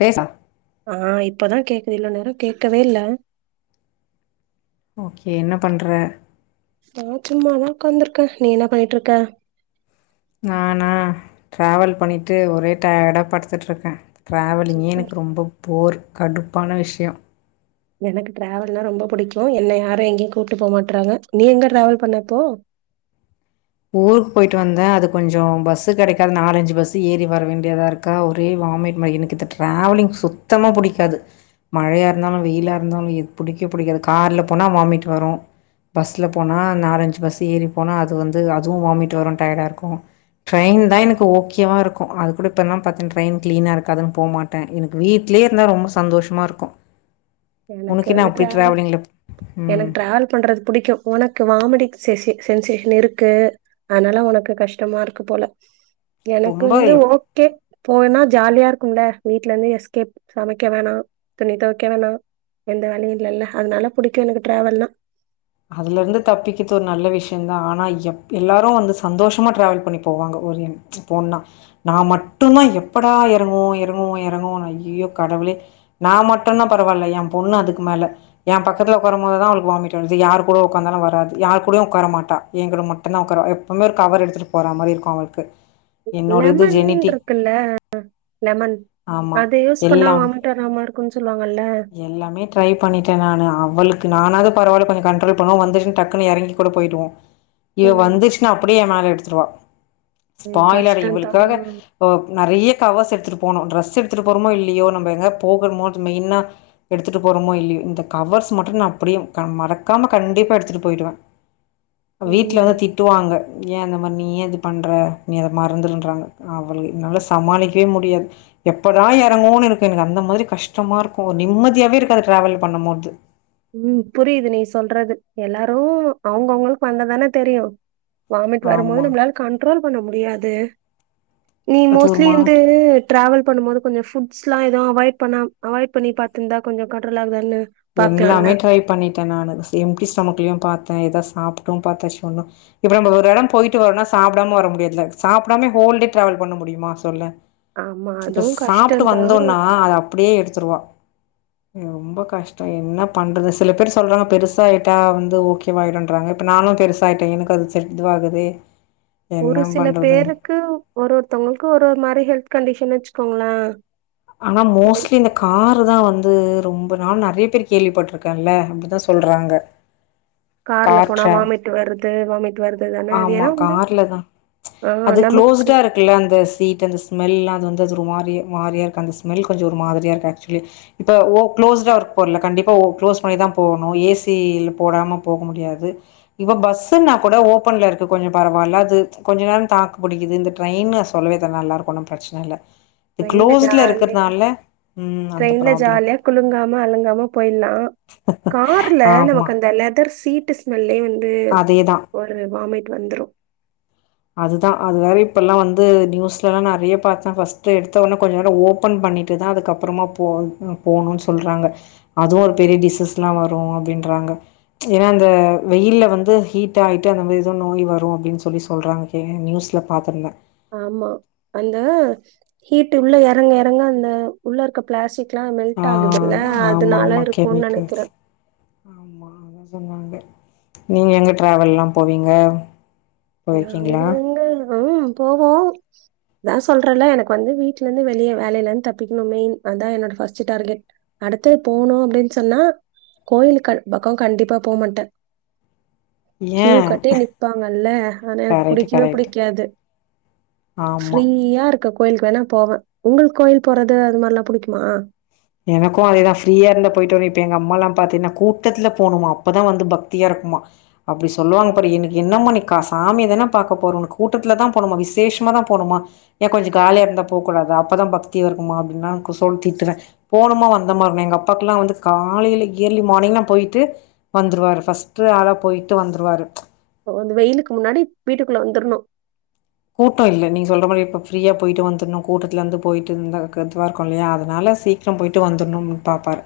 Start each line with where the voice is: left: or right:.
left: பேசா
right: ஆ இப்பதா கேக்குது இவளோ நேர கேக்கவே இல்ல
left: ஓகே என்ன பண்ற
right: நான் சும்மாதான் உட்காந்துருக்கேன் நீ என்ன பண்ணிட்டு இருக்க
left: நானா டிராவல் பண்ணிட்டு ஒரே டயர்டா படுத்துட்டு இருக்கேன் ட்ராவலிங்கே
right: சூப்பர்
left: எனக்கு ரொம்ப போர் கடுப்பான விஷயம்
right: எனக்கு டிராவல்னா ரொம்ப பிடிக்கு என்ன யாரு எங்கேயு கூப்ட்டு போ மாட்றாங்க நீ எங்க டிராவல் பண்ண இப்போ
left: ஊருக்கு போயிட்டு வந்தே அது கொஞ்சம் பஸ்சு கிடைக்காது நாலஞ்சு பஸ் ஏறி வர வேண்டியதா இருக்கா ஒரே வாமிட் ம எனக்கு டிராவலிங் சுத்தமா பிடிக்காது மழையா இருந்தாலு வெயிலா இருந்தாலு பிடிக்க பிடிக்காது கார்ல போனா வாமிட் வரு பஸ்ல போனா நாலஞ்சு பஸ் ஏறி போனா அது வந்து அது அதுவு வாமிட் வரு டயர்டா இருக்கு ட்ரெயின் தா எனக்கு ஓகேவா இருக்கு அது கூட இப்பலா பாத்தன் ட்ரெயின் கிளீனா இருக்காதுன்னு போ மாட்டே எனக்கு வீட்லயே இருந்தா ரொம்ப சந்தோஷமா இருக்கும்
right: எனக்கு வந்து டிராவல்
left: ம்
right: எனக்கு டிராவல் பண்றது புடிக்கு உனக்கு வாமிடிக் சிசி சென்சேஷன் இருக்கு அதனால உனக்கு கஷ்டமா இருக்கு போல எனக்கு வந்து
left: ரொம்ப
right: ஓகே போனா ஜாலியா இருக்கும்ல வீட்ல இருந்து எஸ்கேப் சமைக்க வேணா துணி தொவைக்க வேணா எந்த வேலையு இல்லல்ல அதனால புடிக்கு எனக்கு டிராவல்னா
left: அதுல இருந்து தப்பிக்கிறது ஒரு நல்ல விஷயம்தா ஆனா எப் எல்லாரு வந்து சந்தோஷமா டிராவல் பண்ணி போவாங்க ஒரு போனா நா மட்டும்தா எப்படா எறங்குவோ எறங்குவோ எறங்குவோன் ஐயோ கடவுளே நா மட்டும்னா பரவால்ல என் பொண்ணு அதுக்கு மேல என் பக்கத்துல உட்காரும் போது தா அவளுக்கு வாமிட் வரு அது யார் கூட உக்காந்தாலு வராது யார் கூடயு உட்கார மாட்டா என் கூட மட்டும்தா உட்காருவா எப்பவுமே ஒரு கவர் எடுத்துட்டு போற மாரி இருக்கு அவளுக்கு என்னோட இது
right: லெமன்
left: ஜெனிட்டிக்
right: இருக்குல்ல லெமன்
left: ஆமா
right: அது யூஸ் பண்ணா
left: எல்லாம்
right: வாமிட் வராம இருக்குன்னு சொல்வாங்கல்ல
left: எல்லாமே ட்ரை பண்ணிட்டே நானு அவளுக்கு நானாவது பரவால்ல கொஞ் கண்ட்ரோல் பண்ணோ வந்துட்டு டக்குன்னு எறங்கி கூட போயிடுவோ இவ
right: ம்.
left: வந்துச்சுன்னா அப்டியே என் மேல எடுத்துருவா
right: ஐயோ!
left: பாய்லர்
right: கஷ்டம் தான்.
left: இவளுக்காக அ நெறைய கவர்ஸ் எடுத்து போனோ டிரெஸ் எடுத்துட்டு போறோமோ இல்லையோ நம்ம எங்காது போகறபோது மெயினாக எடுத்துட்டு போறோமோ இல்லையோ இந்த கவர்ஸ் மட்டும் நா அப்டியே க மறக் க்காம கண்டிப்பா எடுத்துட்டு போயிடுவே வீட்ல
right: ம்.
left: வந்து திட்டுவாங்க ஏ அந்த மாரி நீ ஏ இது பண்ற நீ அத மறந்துருன்றாங்க அவளுக்கு என்னால சமாளிக்கவே முடியாது எப்படா எறங்குவோன்னு இருக்கு எனக்கு அந்த மாரி கஷ்டமா இருக்கு ஒரு நிம்மதியாவே இருக்காது டிராவல் பன்னும் போது
right: உம் புரியுது நீ சொல்றது எல்லாரு அவங்கவுங்களுக்கு வந்ததானே தெரியு வாமிட் வரும்போது
left: ஆமா
right: நம்மளால கண்ட்ரோல் பண்ண முடியாது நீ
left: அது ஒரு
right: மோஸ்லி வந்து
left: மாதிரி
right: டிராவல் பண்ணும் போது கொஞ்ச புட்ஸ்லா லா அவாய்ட் பண்ண அவாய்ட் பண்ணி பாத்திருந்தா கொஞ்ச கண்ட்ரோலாகலால்ல பக்
left: எல்லாமே ட்ரை பண்ணிட்டே நானு எம்டி ஸ்டமக்குலயு பாத்தேன் ஏதா சாப்பிட்டு பாத்தாச்சு ஒன்னு இப்ப நம்ம ஒரு எடம் போயிட்டு வரோனா சாப்டாம வர முடியாதுல சாப்டாமே ஹோல் டே டிராவல் பண்ண முடியுமா சொல்லு
right: ஆமா.
left: இப்ப
right: அதுவும்
left: சாப்ட்டு
right: கஷ்டம் தான்.
left: வந்தோனா அத அப்டியே எடுத்துருவா ரொம்ப கஷ் டோ என்ன பண்றது சில பேர் சொல்றாங்க பெருசாயிட்டா வந்து ஓகேவாயிடன்றறாங்க இப்ப நானு பெருசாயிட்டே எனக்கு அது சரி இதுவாகுதே
right: ஒரு சில பேருக்கு ஒரு ஒருஒருத்தவங்களுக்கு ஒரு ஒரு மாரி ஹெல்த் கண்டிஷ என்ன வச்சுக்கோங்களே
left: ஆனா மோஸ்ட்லி இந்த காரு தா வந் ந்து ரொம்ப நா நெறைய பேர் கேள்விப்பட்டிருக்கேன்ல அப்டிதா சொல்றாங்க.
right: கார்ல
left: கார்
right: போனா
left: ட்ரா
right: வாமிட் வருது வாமிட் வருது தானே. அது
left: ஆமா
right: ஏன்னா
left: கார்லதா
right: ஆ
left: அது
right: நமக்கு
left: க்ளோஸ்டா இருக்குல்ல அந்த சீட் அந்த ஸ்மெல்லா வந்து தஜொரு மாரி மாரியா இருக்கு. அந்த ஸ்மெல் கொஞ்சோ ஒரு மாதிரியா இருக்கு ஆக்சுலி. இப்போ ஒ குளோஸ்டா இருக்குல கண்டிப்பா ஒ க்ளோஸ் பண்ணிதா போணு. ஏசி இல போடாம போக முடியாது. இவ பஸ்ன்னா கொட ஓ ப்பன்ல இருக்கு கொஞ்சோ பரவால்ல. அது ம்ச் கொஞ்ச நேரோ தாக்கு புடிக்குது. இந்த ட்ரெயினு சொல்லவே தே நல்லா இருக்கு ஒன்னு பிரச்ன இல்ல. இது
right: ட்ரெய்ன்ல
left: க்ளோஸ்ட்ல
right: ஜாலியா
left: இருக்கறனால ம் அந்த
right: ட்ரெய்ன்ல
left: ப்ராப்ளம்
right: ஜாலியா குழுங்காம அழுங்காம போய்ட்லா. கார்ல
left: ஆமா
right: நமக்கு அந்த லெதர் சீட் டு ஸ்மெ உள்ளயே வந்து
left: அதேதா
right: ஒரு வாமிட் வந்துரு
left: அதுதா அது வேற இப்பல்லா வந்து நியூஸ்லல்லா நெறைய பாத்த. ஃப்ஸ்ட்டு எடுத்த உன கொஞ்சோண்ட ஓபன் பண்ணிட்டுதா அதுக்கப்றமா போ போணுனு சொல்றாங்க. அதுவு ஒரு பெரிய டிசிஸ்ல்லா வரு அப்டின்றாங்க. ஏனா அந்த வெயில்ல வந்து ஹீட் ஆயிட்டு அந்த மாரி ஏதோ நோய் வரூ அப்டின் சொல்லி சொ சொல்றாங்க சேரின் நியூஸ்ல பாத்துருந்த.
right: ஆமா அந்த ஹீட்டு உள்ள எறங்க எறங்க அந்த உள்ள இருக்க பிளாஸ்டிக் ல்லா மெல்ட்
left: ஆ
right: ஆகுதுல
left: ஆமா
right: அதனால
left: ஆமா
right: இருக்கூன் நெனைக்கிற.
left: கெமிக்கல்ஸ் ஆமா அதா சொன்னாங்க நீங்க எங்க டிராவல் ல்லா போவீங்க
right: நாங்க
left: போயிருக்கீங்களா
right: எங்க உஹ்ம் போவோ. அதா சொல்றல்ல எனக்கு வந்து வீட்லந்து வெளிய வேலைல இந்து தப்பிக்ணு. மெயின் அதா என்னோட ஃபர்ஸ்ட் டார்கெட். அடுத்து போணு அப்டின் சொன்னா கோயிலுக்கு பக்கோ கண்டிப்பா போமாட்ட.
left: ஏ
right: க்யூ கட்டி நிப்பாங்கல்ல. அது எனக்கு
left: கரெக்ட்
right: புடிக்வும்
left: கரெக்ட்
right: புடிக்காது.
left: ஆமா
right: ஃப்ரிய்யா இருக்க கோயில்க்கு வேணா போவ உங்களுக் கோயில் போறது அது மாரில்லா புடிக்குமா
left: எனக்கு அதேதா. ஃப்ரீயா இருந்த போய்ட்டு வருவ இப்ப எங்க அம்மா லாம் பாத்தீன்னா கூட்டத்ல போனுமா அப்பதா வந்து பக்தியா இருக்குமா. அப்டி சொல்லுவாங்க பாரு என்க்கு என்னம்மா நீ க சாமியதான பாக்க போற உனுக்கு கூட்டத்துலதா போணுமா, விசேஷ்மாதா போணுமா ஏ போனமா வந்த மாருக்கணு. எங்க அப்பாக்ல்லா வந்து காலைல இயர்லி மார்னிங்லா போய்ட்டு வந்துருவாரு. ஃபர்ஸ்டு ஆளா போய்ட்டு வந்துருவாரு. ம்ச்
right: வந்து வெய்லுக்கு முன்னாடி வீட்டுக்குள்ள வந்துர்ணு.
left: கூட்டோ இல்ல. நீங்க சொல்ற மாரி இப்ப ஃப்ரீயா போய்ட்டு வந்துர்ணு. கூட்டத்திலந்து போய்ட்டு இந்தா க இதுவா இருக்கு இல்லயா, அதனால சீக்ரோ போய்ட்டு வந்துர்ணும்ன் பாப்பாரு.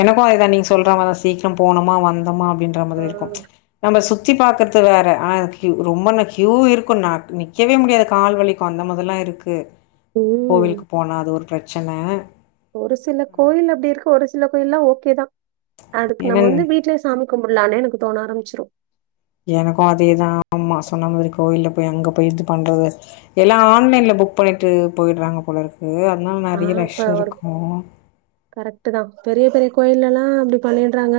left: எனக்கூ அதேதா நீங் சொல்ற மாதான் சீக்ரோ போனமா வந்தமா அப் டீன்ற
right: ஆ,
left: மாரே இருக்கு. நம்ம சுத் சுத்தி பாக்கறது வேற ஆ க்யூ ரொம்ப ந க்யூ இருக்கு. நா வக்கவே முடியாது கால் வலிக்கு. அந்தமாதில்லா இருக்கு
right: உம்
left: கோவிலுக்கு போனா அது ஒரு பிரச்சன
right: ஒரு சில கோயில் அப்டி இருக்கு. ஒரு சில ப்ப எல்லா ஓக்கேதா அதுக்கு நம்ம
left: என்னன்
right: வந்து வீட்லே சாமி கும்பட்லானே எனக்கு தோண ஆரம் ச்சுரு
left: எனக்கூ அதேதா அம்மா சொன்ன மாரி கோயில்ல போய் அங்க போய் இது பண்றது எல்லா ஆன்லைன்ல புக் பண்ணிட்டு போயிட்றாங்க போலருக் கு அதனால
right: ஆ
left: நெறைய
right: இப்ப
left: ரஷ்
right: ஒரு
left: இருக்கூ.
right: கரெக்ட் தான் பெரிய பெரிய கோயில்லெல்லா அப்டி பண்ணிட்றாங்க.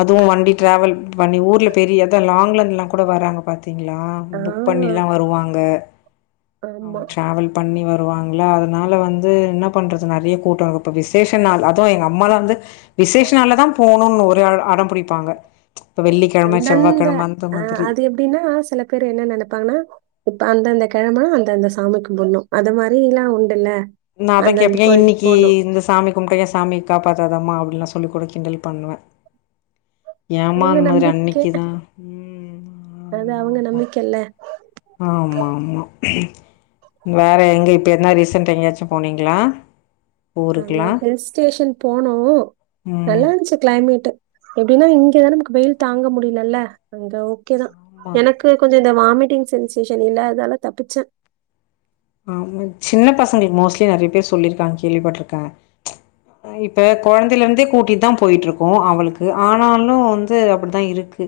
left: அதுவு வண்டி டிராவல் பண்ணி ஊர்ல பெரிய எது லாங்லந்துல்லா கூட வராங்க பாத்து த்திங்களா
right: ஆ
left: புக் பண்ணிலா வருவாங்க. அவங்க
right: ஆமா
left: டிராவல் பண்ணி வரும் வருவாங்களா அதனால வந்து என்ன பண்றது நெறய கூட்டோருப்ப விசேஷ நாள் அதுவு எங்க அம்மால வந்து விசேஷ நாள்தா போணுனுவ அடம் பிடிப்பாங்க இப்போ வெள்ளிக்கிழம
right: அந்தந்த
left: செவ்வாய்க்கிழம அந்த
right: அஹ்
left: மாதிரி
right: அது எப்டினா சில பேரு என்ன நினைப்பாங்கனா இப்ப அந்தந்த கிழம அந்தந்த சாமி கும்பிடணு அது மாரி எல்லா உண்டுல்ல
left: நா அதா
right: அந்தந்த
left: கேப்ப
right: கோயிலுக்கு
left: இன்னைக்கு
right: போணு
left: இந்த சாமி கும்பிட்டா ஏ சாமி காப்பாத்தாதாமா அப்படின்ல்லா சொல்லி கூட கிண்டல் பண்ணுவ
right: அவுங்க நம்பிக்கை
left: ம்
right: அது
left: ஆமாம்
right: அவுங்க
left: ஆமாம்
right: நம்பிக்கைல்ல
left: ஆமா ஆமா வேற எங்க இப்ப என்ன ரீசன்ட் எங்கேயாச்சும் போனீங்ளா
right: அங்க ஹில் ஸ்டேஷன் போனோ
left: ம்
right: நல்லா இருந்ச்சு கிளைமேட் எப்டினா இங்கதானே நமக்கு வெயில் தாங்க முடியலல்ல அங்க ஓகேதா
left: ஆமா
right: எனக்கு கொஞ்சோ இந்த வாமிட்டிங் சென்சேஷன் இல்லாதாதனால தப்பிச்ச
left: ஆமா சின்ன பசங்களுக்கு மோஸ்ட்லி நெறயா பேர் சொல்லிருக்காங்க கேள்விப்பட்டிருக்க ப்ச் இப்ப கொழந்தையில இருந்தே கூட்டிட்டுதா போயிட்டு இருக்கோ அவளுக்கு ஆனாலு வந்து அப்படித்தா இருக்கு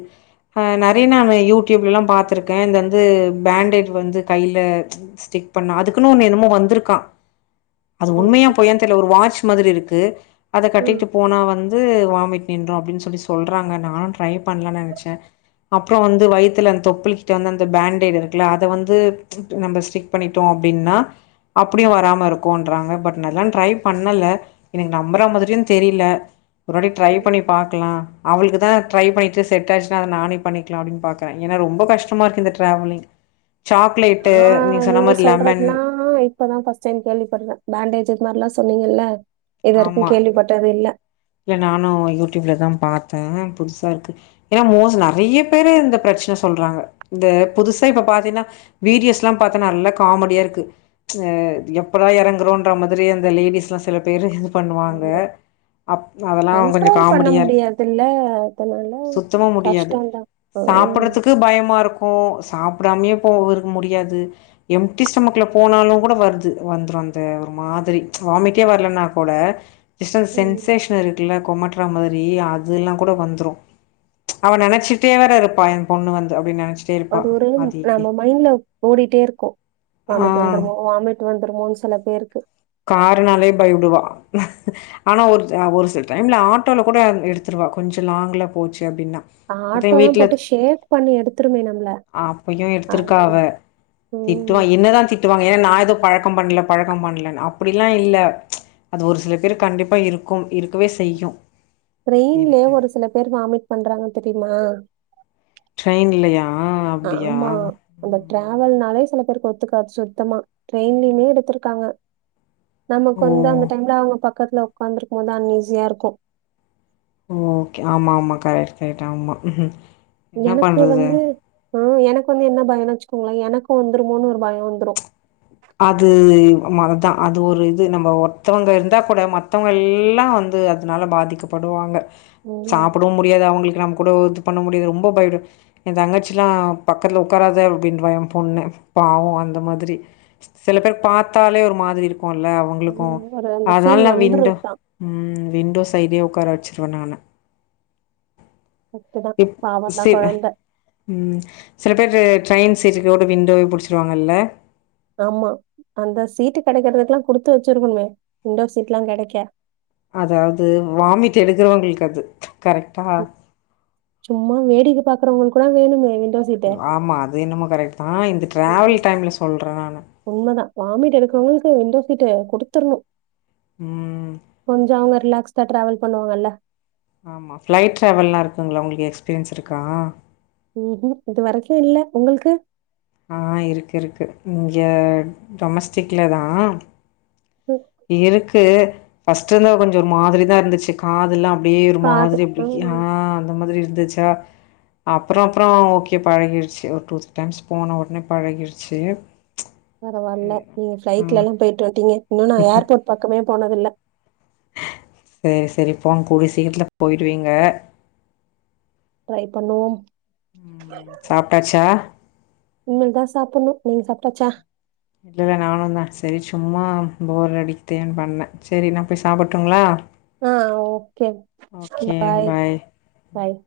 left: ஆஹ் நெறய நான் யூடியூப்ல எல்லா பாத்திருக்க இந்தந்து பேண்டேட் வந்து கையில ப்ச் ஸ்டிக் அப்பண்ணா அதுக்குன்னு ஒன்னு என்னமோ வந்திருக்கா அது உண்மையா பொய்யா தெரியல ஒரு மாரி ச்சு மாரி இருக்கு அத
right: ம்
left: கட்டிட்டு போனா வந் து வாமிட் நின்று அப்டினு சொல்லி சொல்றாங்க நானு ட்ரை பண்ணலானு நெனச்ச அப்புறோ வயித்துல அந்த தொப்புள்கிட்ட அந்த அந்த பேண்டைட் இருக்கல்ல அதவந்து ப்ச் நம்ம பண்ணிட்டோ அப்படின்னா அப்படியு வராம இருக்குன்றாங்க பட் நா எல்லா ட்ரை பண்ணல எனக்கு நம்பற மாரியு தெரியல ஒரு வாட்டி ட்ரை பண்ணி பாக்கலா அவளுக்கு இதா ட்ரை பண்ணிட்டு செட் ஆச்சுானா அத நானே பண்ணிக்கலானு பாக்க ஏனா ரொம்ப கஷ்டமா இருக்கு இந்த டிராவலிங் சாக்லேட்டு
right: ஆ
left: நீ
right: நீங்க சொல்றதுல்லா இப்பதா பஸ்ட் டைம் கேள்விப்படுற பேண்டேஜ் [unintelligible] சொன்னீங்கல்ல இதுவரைக்கு
left: ஆமா
right: கேள்விப்பட்டது இல்ல
left: இல்ல நானு யூடியூப்ல எல்லா பாத்த புதுசா இருக்கு ஏனா மோஸ் நெறயா பேரு இந்த பிரச்சன சொல்றாங்க இந்த புதுசா இப்ப பாத்தீங்கன்னா வீடியோஸ் எல்லா பாத்த நல்லா காமெடியா இருக்கு ப்ச் எப்பதா இறங்குறோன்ற மாரி அந்த லேடிஸ் எல்லா சில பேரு பண்ணுவாங்க
right: ஆமா.
left: அப் அதெல்லா கொஞ்சோ
right: கண்ட்ரோல் பண்ண
left: காமெடியா இருக்கு
right: முடியாதுல்ல அதனால
left: சுத்தமா
right: கஷ்டோந்தா ஹ்ம்
left: மாருக்கு சாப்பிடாமேயே போவர்க்கு முடியாது எம்டி ஸ்டொமக்ல போனாலு கூட வருது வந்துரு அந்த மாதிரி ப்ச் வாமிட்டே வர்லனா கூட டிஸ்டன்ஸ்
right: ம்.
left: சென்ஸ் ற்று இருக்குல்ல கொமட்டர மாரி அதுல்லா கூட வந்துரு அவ ப்ச் நெனைச்சிட்டே வேற வர இருப்பா எ பொண்ணு வந்து அப்படினு நெனைச்
right: அது ஒரு நம்ம மைண்ட்ல ஓடிட்டே இருக்கு
left: ஆ
right: வாமிட் வந்துருமோ வாமிட் வந்துருமோனு சில பேருக்கு
left: காருனாலே பயபடுவா ஆனா ஒரு ஒரு சில டைம்ல ஆட்டோல கூட எடுத்துருவா கொஞ்சோ லாங்ல போச் சுனா அப்டினா அப்ப
right: ஆட்டோ தான்
left: வீட்ல
right: போட்டு ஷேக் பண்ணி எடுத்துருமே நம்மள
left: ஆ அப்பையு எடுத்திருக்கா அவ
right: அதெல்லாம்
left: திட்டுவா
right: ம்
left: என்னதா திட்டுவாங்க ஏனா நா து பழக்கம் பண்ல பழக்கம் பண்லனு அ ப்டிலா இல்ல அது ஒரு சில பேர்க் கண்டிப்பா இருக்கும் இருக்கவே செய்யு
right: ட்ரெய்ன்லியே
left: எனக்கு
right: ஒரு சில பேர் வாமிட் பண்றாங்க தெரிமா
left: ட்ரெய்ன்லயா
right: ஆமா அந்த ட்ரவெல்னாலே சில பேர் ஒத்துக்காது சுத்தமா ட்ரெய்ன்லிமே எடுத்துருக்காங்க நமக்கு
left: ஓ
right: வந்து அந்த டைம்ல அவுங்க ப க்கத்துல ஒக்காந்திருக்கும் போது அன்னிஸியாருக்கூ
left: ஓகே ஆமா ஆமா கரெட் கரெட் ஆம்மா
right: எனக்கு வந்து ஆ எனக்கு வந்து என்ன பயோனா வெச் கோங்ளே எனக்கூ வந்துருமோன் ஒரு பயோ வந்துரு
left: அது மரிதா அது ஒரு இது நம்ப ஒர்த்தவங்க இர்ந்தா கூட மத்தவங்க எல்லா வந்து அதுனால பாதிக்கப்படுவாங்க
right: ம்
left: சாப்டவு முடியாது அவுங்களுக்கு நம் கூடொ இது பண்ண முடியாது ரொம்ப பயப்படு எந் தங்கச்சிலா பக்கத்ல உக்காராத அப்டின்ருவா எம் பொண்ண பாவோ அந்த மாதிரி சி சில பேர் பாத்தாலே ஒரு மாதிரி இருக் குல்ல அவுங்ளுக்கு
right: ம், ஒரு அந்த
left: அதனால
right: ஃபீல்
left: நா விண்டோ
right: வந்துரும் தான்
left: ம் விண்டோஸ் சைடே உக்கார வெச்சிருவ நானு
right: கரெக்ட் தான்
left: இப்
right: பாவம் தான்
left: சி
right: குழந்தை
left: ம் சில பேரு ட்ரெயின் சீட்டுக்கோட விண்டோவே புடிச்சிருவாங்கல்ல
right: ஆமா அந்த சீட்டு கெடைக்கறதுக்லா குடுத்து வெச்சிருக்குணுமே விண்டோ சீட்லா கெடைக்க
left: அதாவ்து வாமிட் எடுக்கறவங்கள்க்கு அது கரெக்டா
right: ம், சும்மா வேடிக்க பாக்கறவங்களுக்லா வேணுமே வின்
left: ஆமா அது என்னமோ கரெக்ட் தா இந்த
right: ம்
left: டிரேவல் டைம்ல சொல்ற நானு
right: தீட்டு குடுத்தர்ணு
left: ம்.
right: கொஞ்சோ அவுங்க ரிலாக்ஸ் தா ட்ரேவல் பண்ணுவாங்கல்ல
left: ஆமா ஃபிளைட் ட்ரேவல்லா இருக்குங்ளா உங்ள்க் எக்ஸ்பீரியன்ஸ்ருக்கா
right: ம்ஹூம் இது வரைக்கு இல்ல உங்குள்க்கு
left: ஆ இருக்கு இருக்கு இங்க டொமஸ்டிக்ல தா
right: ம்,
left: இருக்கு ஃபஸ்ட்டு வந்து கொஞ்சோ ஒரு மாதிரி தா இருந்துச்சு காதல்லா அப்டியே ஒரு
right: காது
left: மாதிரி அப்டி யா
right: ம்.
left: அந்த மாதிரி இரு துச்சா அப்றோ அப்றோ ஓகே பழகிர்ச்சு ஒரு டூ த்ரீ டைம்ஸ் போன ஒட்னே பழகிருச்சு
right: பரவால்ல நீங்க ஃப்ளைட்ல எல்லா போய்ட்டு வந்ட்டீங்க இன்னு நா ஏர்போட் பக்கமே போனதில்ல
left: சேரி சேரி போங் கூடிய சீக்கிரத்தில போயிருவீங்க
right: ட்ரை பண்ணுவோம்
left: ம் சாப்ட்டாச்சா
right: இனிமேல் தா சாப்புட்ணு நீங் சாப்ட்டாச்சா
left: இல்லல்ல நானு தா செரி சும்மா போர் அடிக்த்தேன் பண்ணே செரி நா போய் சாப்பட்டுங்களா
right: ஆ ஓகே பாய் பாய்